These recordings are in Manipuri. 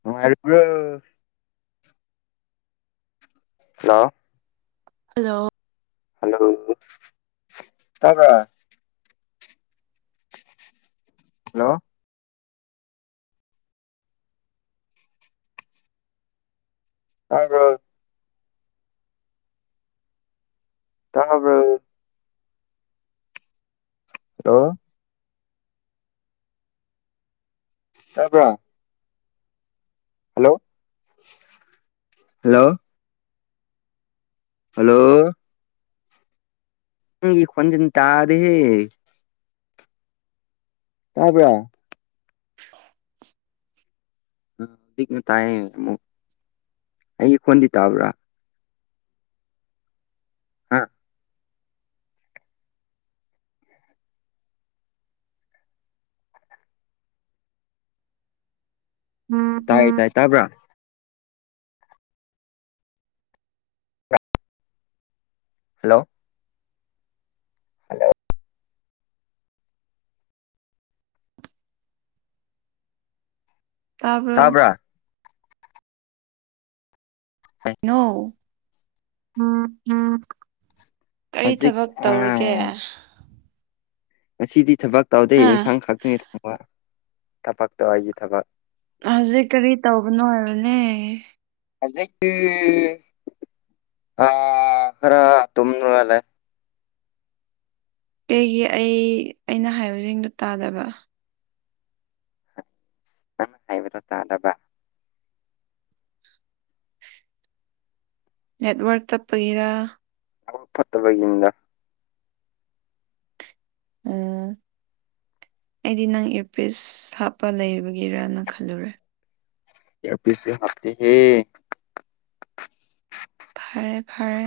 ꯅꯨꯡꯉꯥꯏꯔꯤꯕꯔꯣ ꯍꯜꯂꯣ ꯍꯜꯂꯣ ꯍꯜꯂꯣ ꯇꯥꯕ ꯍꯜꯂꯣ ꯍꯥꯏꯣ ꯇꯕꯔ ꯍꯜꯂꯣ ꯍꯥꯏꯕꯣ ꯍꯂꯣ ꯍꯜꯂꯣ ꯍꯜꯂꯣ ꯅꯪꯒꯤ ꯈꯣꯟꯖꯦꯟ ꯇꯥꯔꯦ ꯇꯥꯕꯔꯥ [unintelligible] ꯍꯧꯖꯤꯛꯅ ꯇꯥꯏ ꯑꯃꯨꯛ ꯑꯩꯒꯤ ꯐꯣꯟꯗꯤ ꯇꯥꯕ꯭ꯔꯥ ꯍꯥꯥ ꯇꯥꯏꯌꯦ ꯇꯥꯏ ꯎꯝ ꯇꯥꯕ꯭ꯔꯥ ꯍꯜꯂꯣ ꯍꯜꯂꯣ ꯇꯥꯔꯕꯔ ꯇꯥꯕ꯭ꯔꯥ ꯅꯧ ꯀꯔꯤ ꯍꯧꯖꯤꯛ ꯊꯕꯛ ꯇꯧꯔꯒꯦ ꯑꯥ ꯉꯁꯤꯗꯤ ꯊꯕꯛ ꯇꯧꯗꯦ ꯍꯥ ꯏꯟꯁꯥꯡ ꯈꯛꯇꯒꯤ ꯊꯕ ꯊꯕꯛꯇꯧ ꯑꯩꯒꯤ ꯊꯕꯛ ꯍꯧꯖꯤꯛ ꯀꯔꯤ ꯇꯧꯕꯅꯣ ꯍꯥꯏꯕꯅꯦ ꯍꯧꯖꯤꯛꯇꯤ ꯑ ꯈꯔ ꯇꯣꯃꯤꯅꯂꯦ ꯀꯩꯒꯤ ꯑꯩ ꯑꯩꯅ ꯍꯥꯏꯌꯁꯤꯡꯗꯣ ꯇꯥꯗꯕ ꯑꯪꯅ ꯍꯥꯏꯕꯗꯣ ꯇꯥꯗꯕ ꯅꯦꯠꯋꯥꯔꯛ ꯆꯞꯄꯒꯤꯔꯥ ꯑ ꯐꯠꯇꯕꯒꯤꯅꯤꯗ ꯎꯝ ꯑꯩꯗꯤ ꯅꯪ ꯏꯔꯄꯤꯁ ꯍꯥꯞꯄ ꯂꯩꯕꯒꯤꯔꯥꯅ ꯈꯜꯂꯨꯔꯦ ꯢꯌꯔꯄꯤꯁ ꯇꯤ ꯍꯥꯞꯇꯦꯍꯦ ꯐꯔꯦ ꯐꯔꯦ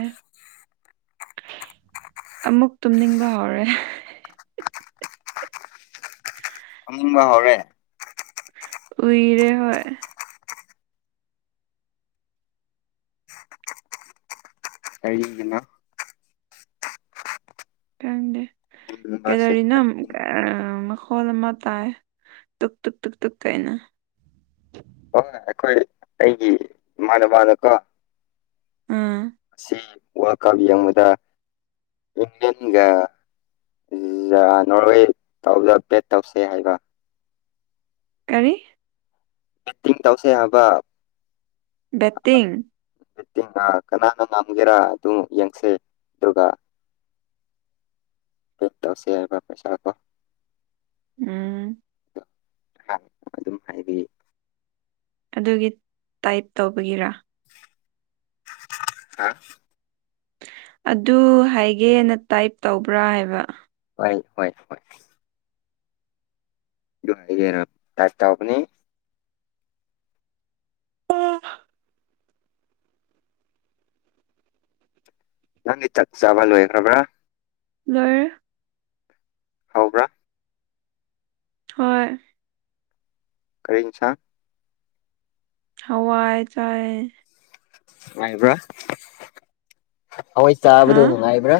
ꯑꯃꯨꯛ ꯇꯨꯝꯅꯤꯡꯕ ꯍꯧꯔꯦ ꯇꯨꯝꯅꯤꯡꯕ ꯍꯧꯔꯦ ꯎꯏꯔꯦ ꯍꯣꯏ ꯀꯔꯤꯚꯤꯟ ꯀꯗꯦ ꯀꯦꯗꯧꯔꯤꯅ ꯑ ꯍꯣꯜ ꯑꯃ ꯇꯥꯏ ꯇꯗꯨꯨꯛ ꯇꯨꯛ ꯇꯨꯛ ꯇꯨꯛ ꯀꯩꯅ ꯍꯣꯏꯣꯏ ꯑꯩꯈꯣꯏ ꯑꯩꯒꯤ ꯏꯃꯥꯟꯅꯕꯗꯀꯣ ꯑꯝ ꯑꯁꯤ ꯋꯥꯈꯜ ꯌꯦꯡꯕꯗ ꯏꯪꯂꯪꯂꯦꯟꯒ ꯅꯣꯔꯦ ꯇꯧꯗ ꯄ꯭ꯂꯦꯠ ꯇꯧꯁꯦ ꯍꯥꯏꯕ ꯀꯔꯤ ꯕꯠꯇꯤꯡ ꯇꯧꯁꯦ ꯍꯥꯏꯕ ꯕꯦꯠꯇꯤꯡ ꯕꯦꯠꯇꯤꯡ ꯀꯅꯥꯅ ꯉꯝꯒꯦꯔꯥ ꯑꯗꯨꯝ ꯌꯦꯡꯁꯦ ꯑꯗꯨꯒ ꯑꯗꯨ ꯇꯧꯁꯦꯕ ꯄꯩꯁꯥ ꯗꯣ ꯎꯝ ꯑꯗꯨꯝ ꯍꯥꯏꯗꯤ ꯑꯗꯨꯒꯤ ꯇꯥꯏꯞ ꯇꯧꯕꯒꯤꯔꯥ ꯍꯥ ꯑꯗꯨ ꯍꯥꯏꯒꯦꯅ ꯇꯥꯏꯄ ꯇꯧꯕ꯭ꯔꯥ ꯍꯥꯏꯕ ꯍꯣꯏ ꯍꯣꯏ ꯍꯣꯏ ꯑꯗꯨ ꯍꯥꯢꯒꯦꯅ ꯇꯥꯢꯄ ꯇꯧꯕꯅꯤ [unintelligible] ꯅꯪꯗꯤ ꯆꯥꯛ ꯆꯥꯕ ꯂꯣꯏꯈ꯭ꯔꯕ꯭ꯔꯥ ꯂꯣꯏꯔꯦ ꯍꯥꯎꯕ꯭ꯔꯥ ꯍꯣꯏ ꯀꯔꯤ ꯢꯟꯁꯥꯡ ꯍꯋꯥꯢ ꯆꯥꯢꯌꯦ ꯅꯨꯡꯉꯥꯏꯕ꯭ꯔꯥ ꯍꯋꯥꯏ ꯍꯥ ꯆꯥꯕꯗꯣ ꯅꯨꯡꯉꯥꯏꯕ꯭ꯔꯥ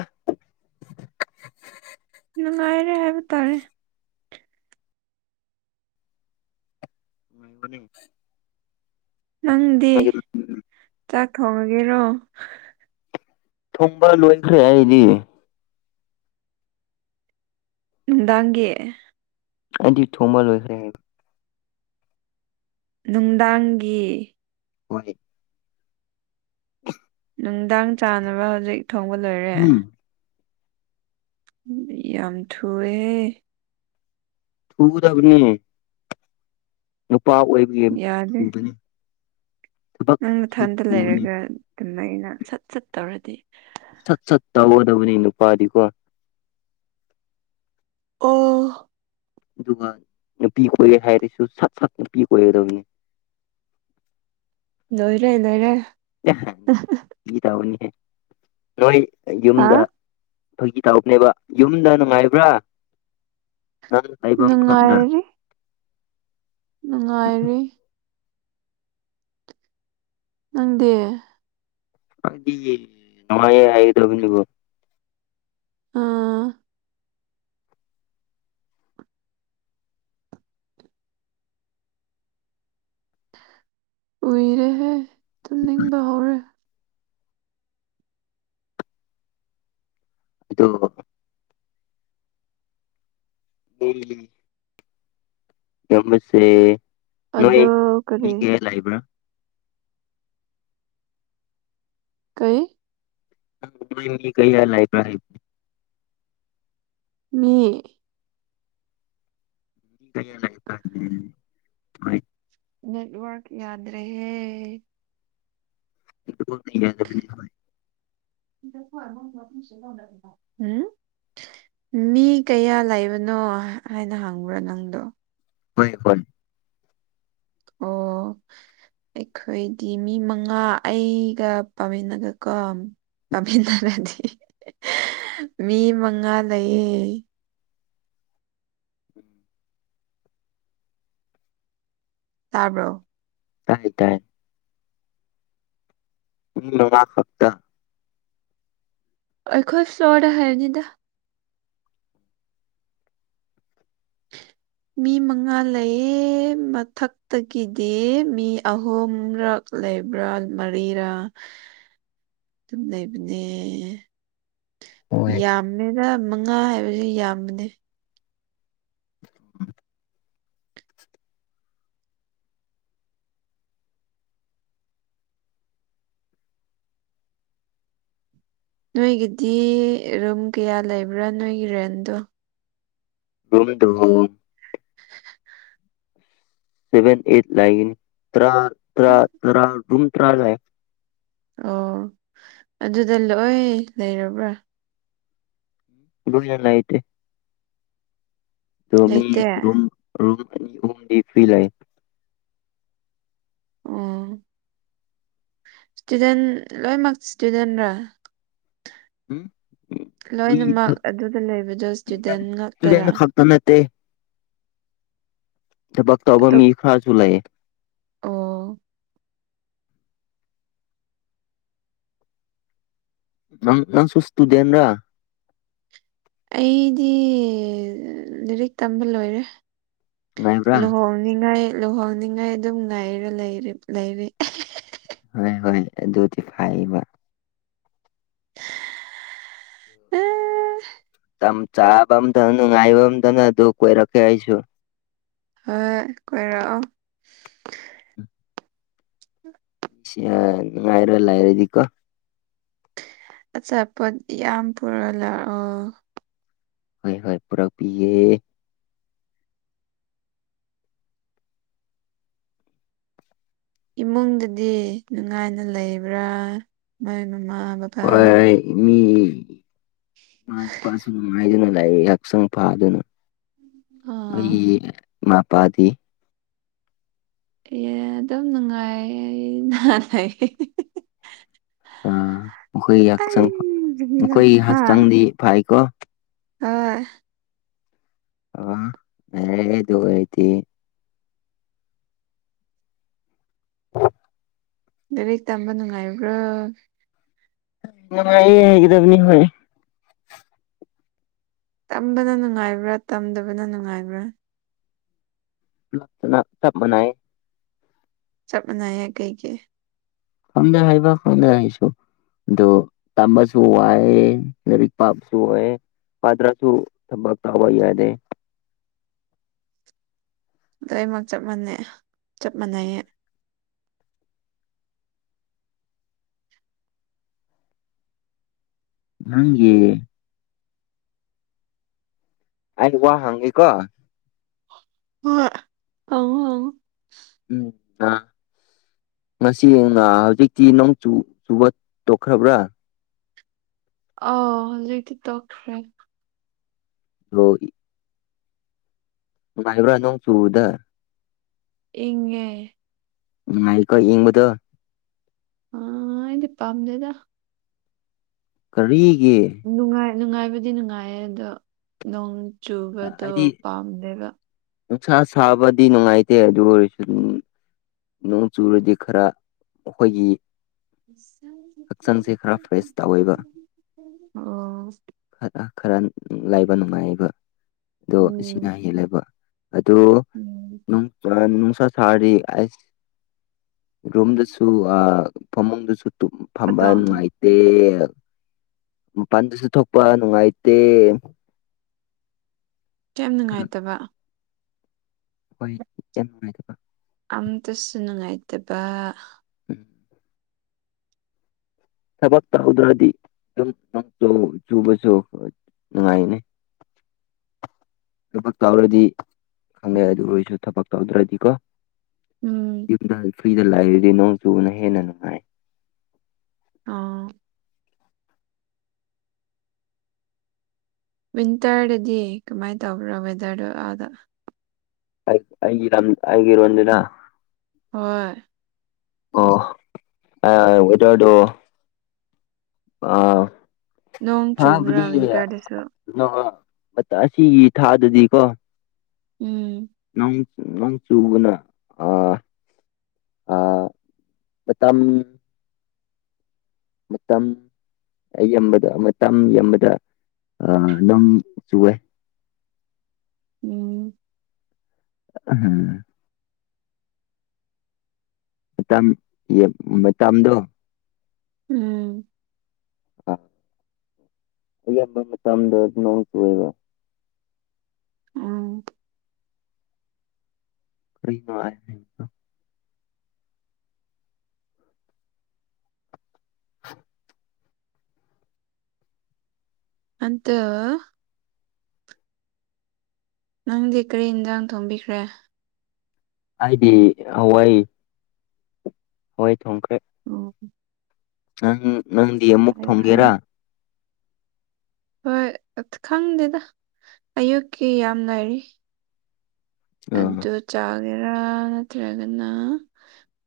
ꯅꯨꯡꯉꯥꯏꯔꯦ ꯍꯥꯏꯕ ꯇꯥꯔꯦ ꯅꯨꯡꯉꯥꯏꯕꯅꯦ ꯅꯪꯗꯤ ꯆꯥꯛ ꯊꯣꯡꯉꯒꯦꯔꯣ ꯊꯣꯡꯕ ꯂꯣꯏꯈ꯭ꯔꯦ ꯑꯩꯗꯤ ꯅꯨꯡꯗꯥꯡꯒꯤ ꯑꯩꯗꯤ ꯊꯣꯡꯕ ꯂꯣꯏꯈ꯭ꯔꯦ ꯍꯥꯏꯕ ꯅꯨꯡꯗꯥꯡꯒꯤ ꯍꯣꯏ ꯅꯨꯡꯗꯥꯡ ꯆꯥꯅꯕ ꯍꯧꯖꯤꯛ ꯊꯣꯡꯕ ꯂꯣꯏꯔꯦ ꯎꯝ ꯌꯥꯝ ꯊꯨꯢꯍꯦ ꯊꯨꯒꯗꯕꯅꯤ ꯅꯨꯄꯥ ꯑꯣꯏꯕꯒꯤ ꯌꯥꯗꯦ ꯊꯨꯕꯅꯤ ꯊꯕꯛ ꯅꯪ ꯅꯊꯟꯗ ꯊꯨꯕꯅꯤ ꯂꯩꯔꯒ ꯑꯗꯨꯃꯥꯢꯅ ꯁꯠ ꯁꯠ ꯇꯧꯔꯗꯤ ꯁꯠ ꯁꯠ ꯇꯧꯒꯗꯕꯅꯤ ꯅꯨꯄꯥꯗꯤꯀꯣ ꯑꯣ ꯑꯗꯨꯒ ꯅꯨꯄꯤ ꯀꯣꯏꯔꯦ ꯍꯥꯏꯔꯁꯨ ꯁꯠ ꯁꯠ ꯅꯨꯄꯤ ꯀꯣꯏꯒꯗꯕꯅꯤ ꯅꯣꯏꯔꯦ ꯂꯣꯏꯔꯦ ꯐꯥꯒꯤ ꯇꯧꯕꯅꯤ ꯅꯣꯏ ꯍꯥ ꯌꯨꯝꯗ ꯑꯩꯈꯣꯏꯒꯤ ꯇꯔꯞꯅꯦꯕ ꯌꯨꯝꯗ ꯅꯨꯡꯉꯥꯏꯕ꯭ꯔꯥ ꯪ ꯍꯥꯏꯕꯅ ꯎꯉꯥꯏꯔꯤ ꯅꯪꯗꯦ ꯗꯤ ꯅꯉꯦ ꯍꯥꯏꯒꯗꯕꯅꯤꯕꯨ ꯑ ꯎꯏꯔꯦ ꯍꯦ ꯇꯨꯝꯅꯤꯡꯕ ꯍꯧꯔꯦ ꯑꯗꯨ [unintelligible] ꯅꯝꯕꯁꯦ ꯅꯣꯏ ꯑꯗꯣ ꯃꯤ ꯀꯔꯤ ꯀꯌꯥ ꯂꯩꯕ꯭ꯔꯥ ꯀꯩ ꯃꯤ ꯀꯩ ꯍꯥꯏ ꯂꯥꯏꯕꯔꯥ ꯃꯤ [inaudible] ꯅꯜ ꯋꯥꯀꯤꯗ꯭ꯔꯦ ꯍꯦ [inaudible] [unintelligible] ꯎꯝ ꯃꯤ ꯀꯌꯥ ꯂꯩꯕꯅꯣ ꯍꯥꯏꯅ ꯍꯪꯕ꯭ꯔꯥ ꯅꯪꯗꯣ ꯍꯣꯏ ꯍꯣꯏ ꯑꯣ ꯑꯩꯈꯣꯏꯗꯤ ꯃꯤ ꯃꯉꯥ ꯑꯩꯒ ꯄꯥꯝꯃꯤꯟꯅꯒꯀꯣ [unintelligible] ꯃꯤ ꯃꯉꯥ ꯂꯩꯌꯦ ꯇꯥꯔꯕꯣ ꯇꯥꯏꯌꯦ ꯇꯥꯏ [unintelligible] ꯈꯛꯇ ꯑꯩꯈꯣꯏ ꯐ꯭ꯂꯣꯔꯗ ꯍꯥꯏꯕꯅꯤꯗ ꯍ ꯃꯤ ꯃꯉꯥ ꯂꯩꯌꯦ ꯃꯊꯛꯇꯒꯤꯗꯤ ꯃꯤ ꯑꯍꯨꯝꯔꯛ ꯂꯩꯕ꯭ꯔꯥ ꯃꯔꯤꯔꯥ ꯂꯩꯕꯅꯦ ꯌꯥꯝꯃꯦꯗ ꯃꯉꯥ ꯍꯥꯏꯕꯕꯁꯤ ꯌꯥꯝꯕꯅꯦ [inaudible] ꯅꯣꯏꯒꯤꯗꯤ ꯔꯨꯝ ꯀꯌꯥ ꯂꯩꯕ꯭ꯔꯥ ꯅꯣꯏꯒꯤ ꯔꯦꯟꯇꯣ [unintelligible] ꯁꯦꯚꯦꯟ ꯑꯦꯠ ꯂꯩꯒꯅꯤ ꯇꯔꯥ ꯇꯔꯥ ꯇꯔꯥ ꯑꯗꯨꯝ ꯇ꯭ꯔꯥ ꯂꯩꯒꯅꯤ ꯑꯣ ꯑꯗꯨꯗ ꯂꯣꯏ ꯂꯩꯔꯕ꯭ꯔꯥ [unintelligible] ꯂꯩꯇꯦ ꯑꯗꯣ ꯃꯤ ꯂꯩꯇꯦ ꯔꯨꯝ ꯔꯨꯝ ꯗꯤ ꯐ꯭ꯔꯤ ꯂꯩ ꯑꯣ ꯏꯁꯇꯨꯗꯦꯟ ꯂꯣꯏꯃꯛ ꯏꯁꯇꯨꯗꯦꯟ꯭ꯔꯥ ꯃꯤ ꯂꯣꯏꯅꯃꯛ ꯑꯗꯨꯗ ꯂꯩꯕꯗꯣ ꯏꯁꯇꯨꯗꯦꯟ ꯉꯥꯛꯇꯔꯥ [unintelligible] ꯊꯕꯛ ꯇꯧꯕ ꯃꯤ ꯑꯇꯣꯞ ꯈꯔꯁꯨ ꯂꯩꯌꯦ ꯑꯣ ꯅꯪ ꯅꯪ ꯁꯨ ꯏꯁꯇꯨꯗꯦꯟꯔꯥ ꯑꯩꯗꯤ ꯂꯥꯏꯔꯤꯛ ꯇꯝꯕ ꯂꯣꯏꯔꯦ ꯉꯥꯏꯕ꯭ꯔꯥ ꯂꯨꯍꯣꯡꯅꯤꯡꯉꯥꯏ ꯂꯨꯍꯣꯡꯅꯤꯡꯉꯥꯏ ꯑꯗꯨꯝ ꯉꯥꯏꯔ ꯂꯩ ꯂꯩꯔꯤ ꯍꯣꯏ ꯍꯣꯏ ꯑꯗꯨꯗꯤ ꯐꯩꯕ [unintelligible] ꯃꯇꯝ ꯆꯥꯕ ꯑꯝꯇꯅ ꯅꯨꯡꯉꯥꯏꯕ ꯑꯃꯝꯇꯅ ꯑꯗꯨ ꯀꯣꯏꯔꯛꯀꯦ ꯑꯩꯁꯨ ꯍꯣꯏ ꯀꯣꯏꯔꯛꯑꯣ [unintelligible] ꯅꯨꯉꯥꯏꯔ ꯂꯩꯔꯗꯤꯀꯣ ꯑꯆꯥꯄꯣꯠ ꯌꯥꯝ ꯄꯨꯔ ꯂꯥꯛꯑꯣ ꯍꯣꯏ ꯍꯣꯏ ꯄꯨꯔꯛꯄꯤꯒꯦ ꯏꯃꯨꯡꯗꯗꯤ ꯅꯨꯡꯉꯥꯏꯅ ꯂꯩꯕ꯭ꯔꯥ ꯃꯣꯏ ꯃꯃꯥ ꯕꯥ ꯍꯣꯏ ꯃꯤ ꯏꯥꯃꯥ ꯏꯄꯥꯁꯨ ꯅꯨꯉꯥꯏꯗꯨꯅꯥ ꯂꯩꯌꯦ [unintelligible] ꯐꯥꯗꯨꯅ ꯅꯣꯏ ꯑꯥ ꯏꯃꯥꯄꯥꯗꯤ ꯑꯦ ꯑꯗꯨꯝ ꯅꯨꯡꯉꯥꯏꯌꯦ [unintelligible] ꯑꯥ ꯃꯈꯣꯏꯒꯤ ꯍꯛꯆꯥꯡ ꯃꯈꯣꯏꯒꯤ ꯍꯥ ꯍꯛꯆꯥꯡꯗꯤ ꯐꯥꯏꯀꯣ ꯍꯣꯏ ꯑꯣ [unintelligible] ꯑꯗꯨ ꯑꯣꯏꯗꯤ ꯂꯥꯏꯔꯤꯛ ꯇꯝꯕ ꯅꯨꯡꯉꯥꯏꯕ꯭ꯔꯣ ꯅꯨꯡꯉꯥꯏꯌꯦ ꯍꯥꯏꯒꯗꯕꯅꯤ ꯍꯣꯏ ꯇꯝꯕꯅ ꯅꯨꯡꯉꯥꯏꯕ꯭ꯔꯥ ꯇꯝꯗꯕꯅ ꯅꯨꯡꯉꯥꯏꯕ꯭ꯔꯥ [unintelligible] ꯆꯞ ꯃꯅꯥꯏ ꯆꯝ ꯃꯥꯅꯩꯌꯦ ꯀꯩꯒꯤ ꯈꯪꯗꯦ ꯍꯥꯏꯕ ꯈꯪꯗꯦ ꯍꯥꯏꯁꯨ ꯑꯗꯨ ꯇꯝꯕꯁꯨ ꯋꯥꯏ ꯂꯥꯏꯔꯤꯛ ꯄꯥꯕꯁꯨ ꯋꯥꯏꯌꯦ ꯄꯥꯇ꯭ꯔꯁꯨ ꯊꯕꯛ ꯇꯩꯕ ꯌꯥꯗꯦ ꯂꯣꯏꯃꯛ ꯆꯞ ꯃꯥꯟꯅꯩ ꯆꯞ ꯃꯥꯟꯅꯩꯌꯦ ꯅꯪꯒꯤ- ꯑ ꯋꯥ ꯍꯪꯒꯦꯀꯣ ꯍꯣꯏ ꯍꯪꯉꯨ ꯍꯪꯉꯨ ꯎꯝ ꯑ ꯉꯁꯤ ꯍꯧꯖꯤꯛꯇꯤ ꯅꯣꯡ ꯆꯨꯕ ꯇꯣꯛꯈ꯭ꯔꯕ꯭ꯔꯥ ꯑ ꯂꯤꯗꯤ ꯇꯣꯛꯈ꯭ꯔꯦ ꯍꯒꯤ ꯅꯨꯡꯉꯥꯏꯕ꯭ꯔꯥ ꯅꯣꯡ ꯆꯨꯕꯗ ꯏꯡꯉꯦ ꯅꯨꯈꯥꯏꯀꯣ ꯏꯡꯕꯗꯨ ꯑ ꯑꯩꯗꯤ ꯄꯥꯝꯗꯦꯗ ꯀꯔꯤꯒꯤ ꯅꯨꯡꯉꯥꯏ ꯕꯗꯤ ꯅꯨꯡꯉꯥꯏꯌꯦ ꯑꯗꯣ ꯅꯣꯡ ꯆꯨꯕꯗꯣ ꯍꯥꯏꯗꯤ ꯄꯥꯝꯗꯦꯕ ꯅꯨꯡꯁꯥ ꯁꯥꯕꯗꯤ ꯅꯨꯡꯉꯥꯏꯇꯦ ꯑꯗꯨ ꯑꯣꯏꯔꯁꯨ ꯑꯗꯨꯝ ꯅꯣꯡ ꯆꯨꯔꯗꯤ ꯈꯔ ꯑꯩꯈꯣꯏꯒꯤ ꯏ ꯍꯛꯆꯥꯡꯁꯦ ꯈꯔ ꯐ꯭ꯔꯦꯁ ꯇꯧꯋꯦꯕ ꯑꯣ ꯈꯔꯥ ꯂꯩꯕꯥ ꯅꯨꯡꯉꯥꯏꯌꯦꯕꯥ ꯑꯗꯣ ꯑꯁꯤꯅ ꯎꯝ ꯍꯦꯜꯂꯦꯕ ꯑꯗꯣ ꯎꯝ ꯅꯣꯡ ꯅꯨꯡꯁꯥ ꯁꯥꯔꯥꯗꯤ ꯔꯣꯝꯗꯁꯨ ꯐꯃꯨꯡꯗꯁꯨ ꯐꯝꯕ ꯑꯇꯣ ꯑꯇꯣ ꯅꯨꯡꯉꯥꯏ ꯇ ꯃꯄꯥꯟꯗꯨꯁꯨ ꯊꯣꯛꯄ ꯅꯨꯡꯉꯥꯏꯇꯦ ꯌꯥꯝ ꯅꯨꯡꯉꯥꯏꯇꯕ ꯍꯣꯏ ꯌꯥꯝ ꯅꯨꯡꯉꯥꯏꯇꯕ ꯑꯝꯇꯁꯨ ꯅꯨꯡꯉꯥꯏꯇꯕ ꯎꯝ ꯊꯕꯛ ꯇꯧꯗ꯭ꯔꯗꯤ ꯑꯗꯨꯝ ꯆꯨꯕꯁꯨ ꯅꯨꯡꯉꯥꯏꯅꯤ [inaudible] ꯊꯕꯛ ꯇꯧꯔꯥꯗꯤ ꯈꯪꯉꯦ ꯑꯗꯨ ꯑꯣꯏꯔꯁꯨ ꯊꯕꯛ ꯇꯧꯗ꯭ꯔꯗꯤꯀꯣ ꯎꯝ ꯌꯨꯝꯗ ꯐ꯭ꯔꯤꯗ ꯂꯩꯔꯗꯤ ꯅꯣꯡ ꯆꯨꯕꯅ ꯍꯦꯟꯅ ꯅꯨꯡꯉꯥꯏ ꯑꯣ ꯋꯤꯟꯇꯔꯗꯗꯤ ꯀꯃꯥꯏꯅ ꯇꯧꯕ꯭ꯔꯣ ꯋꯦꯗꯔꯗꯤ ꯑꯗꯥ ꯑꯩꯒꯤ ꯂꯝ ꯑꯩꯒꯤꯔꯣꯟꯗꯨꯅ ꯍꯣꯏ ꯑꯣ ꯋꯦꯗꯔꯗꯣ ꯑꯥ ꯅꯣꯡ ꯆꯨꯕ꯭ꯔꯥ ꯋꯤꯟꯇꯔꯗꯁꯨ ꯑꯁꯤꯒꯤ ꯊꯥꯗꯗꯤꯀꯣ ꯎꯝ ꯅꯣꯡ ꯅꯣꯡ ꯆꯨꯕꯅ ꯑꯥ ꯑꯥ ꯃꯥꯇꯝ ꯃꯥꯇꯝ ꯑꯌꯝꯕꯗꯥ ꯃꯥꯇꯝ ꯑꯌꯝꯕꯗ ꯅꯣꯡ ꯆꯨꯋꯦ ꯎꯝ ꯎꯝ ꯃꯇꯝ ꯃꯇꯝꯗꯣ ꯎꯝ ꯑ ꯑꯌꯥꯝꯕꯥ ꯃꯇꯝꯗ ꯅꯣꯡ ꯆꯨꯋꯦꯕꯥ ꯎꯝ [unintelligible] [unintelligible] ꯑꯗꯣ ꯅꯪꯗꯤ ꯀꯔꯤ ꯏꯟꯖꯥꯡ ꯊꯣꯡꯕꯤꯈ꯭ꯔꯦ ꯍꯥꯏꯗꯤ ꯍꯋꯥꯏ ꯍꯋꯥꯏ ꯊꯣꯡꯈ꯭ꯔꯦ ꯑꯝ ꯅꯪ ꯅꯪꯗꯤ ꯑꯃꯨꯛ ꯐꯔꯦ ꯊꯣꯡꯒꯦꯔꯥ ꯍꯣꯏ ꯈꯪꯗꯦꯗ ꯑꯌꯨꯛꯀꯤ ꯌꯥꯝ ꯂꯩꯔꯤ ꯑꯥ ꯑꯗꯨ ꯆꯥꯒꯦꯔꯥ ꯅꯠꯇ꯭ꯔꯒꯅ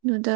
ꯅꯨꯗꯜ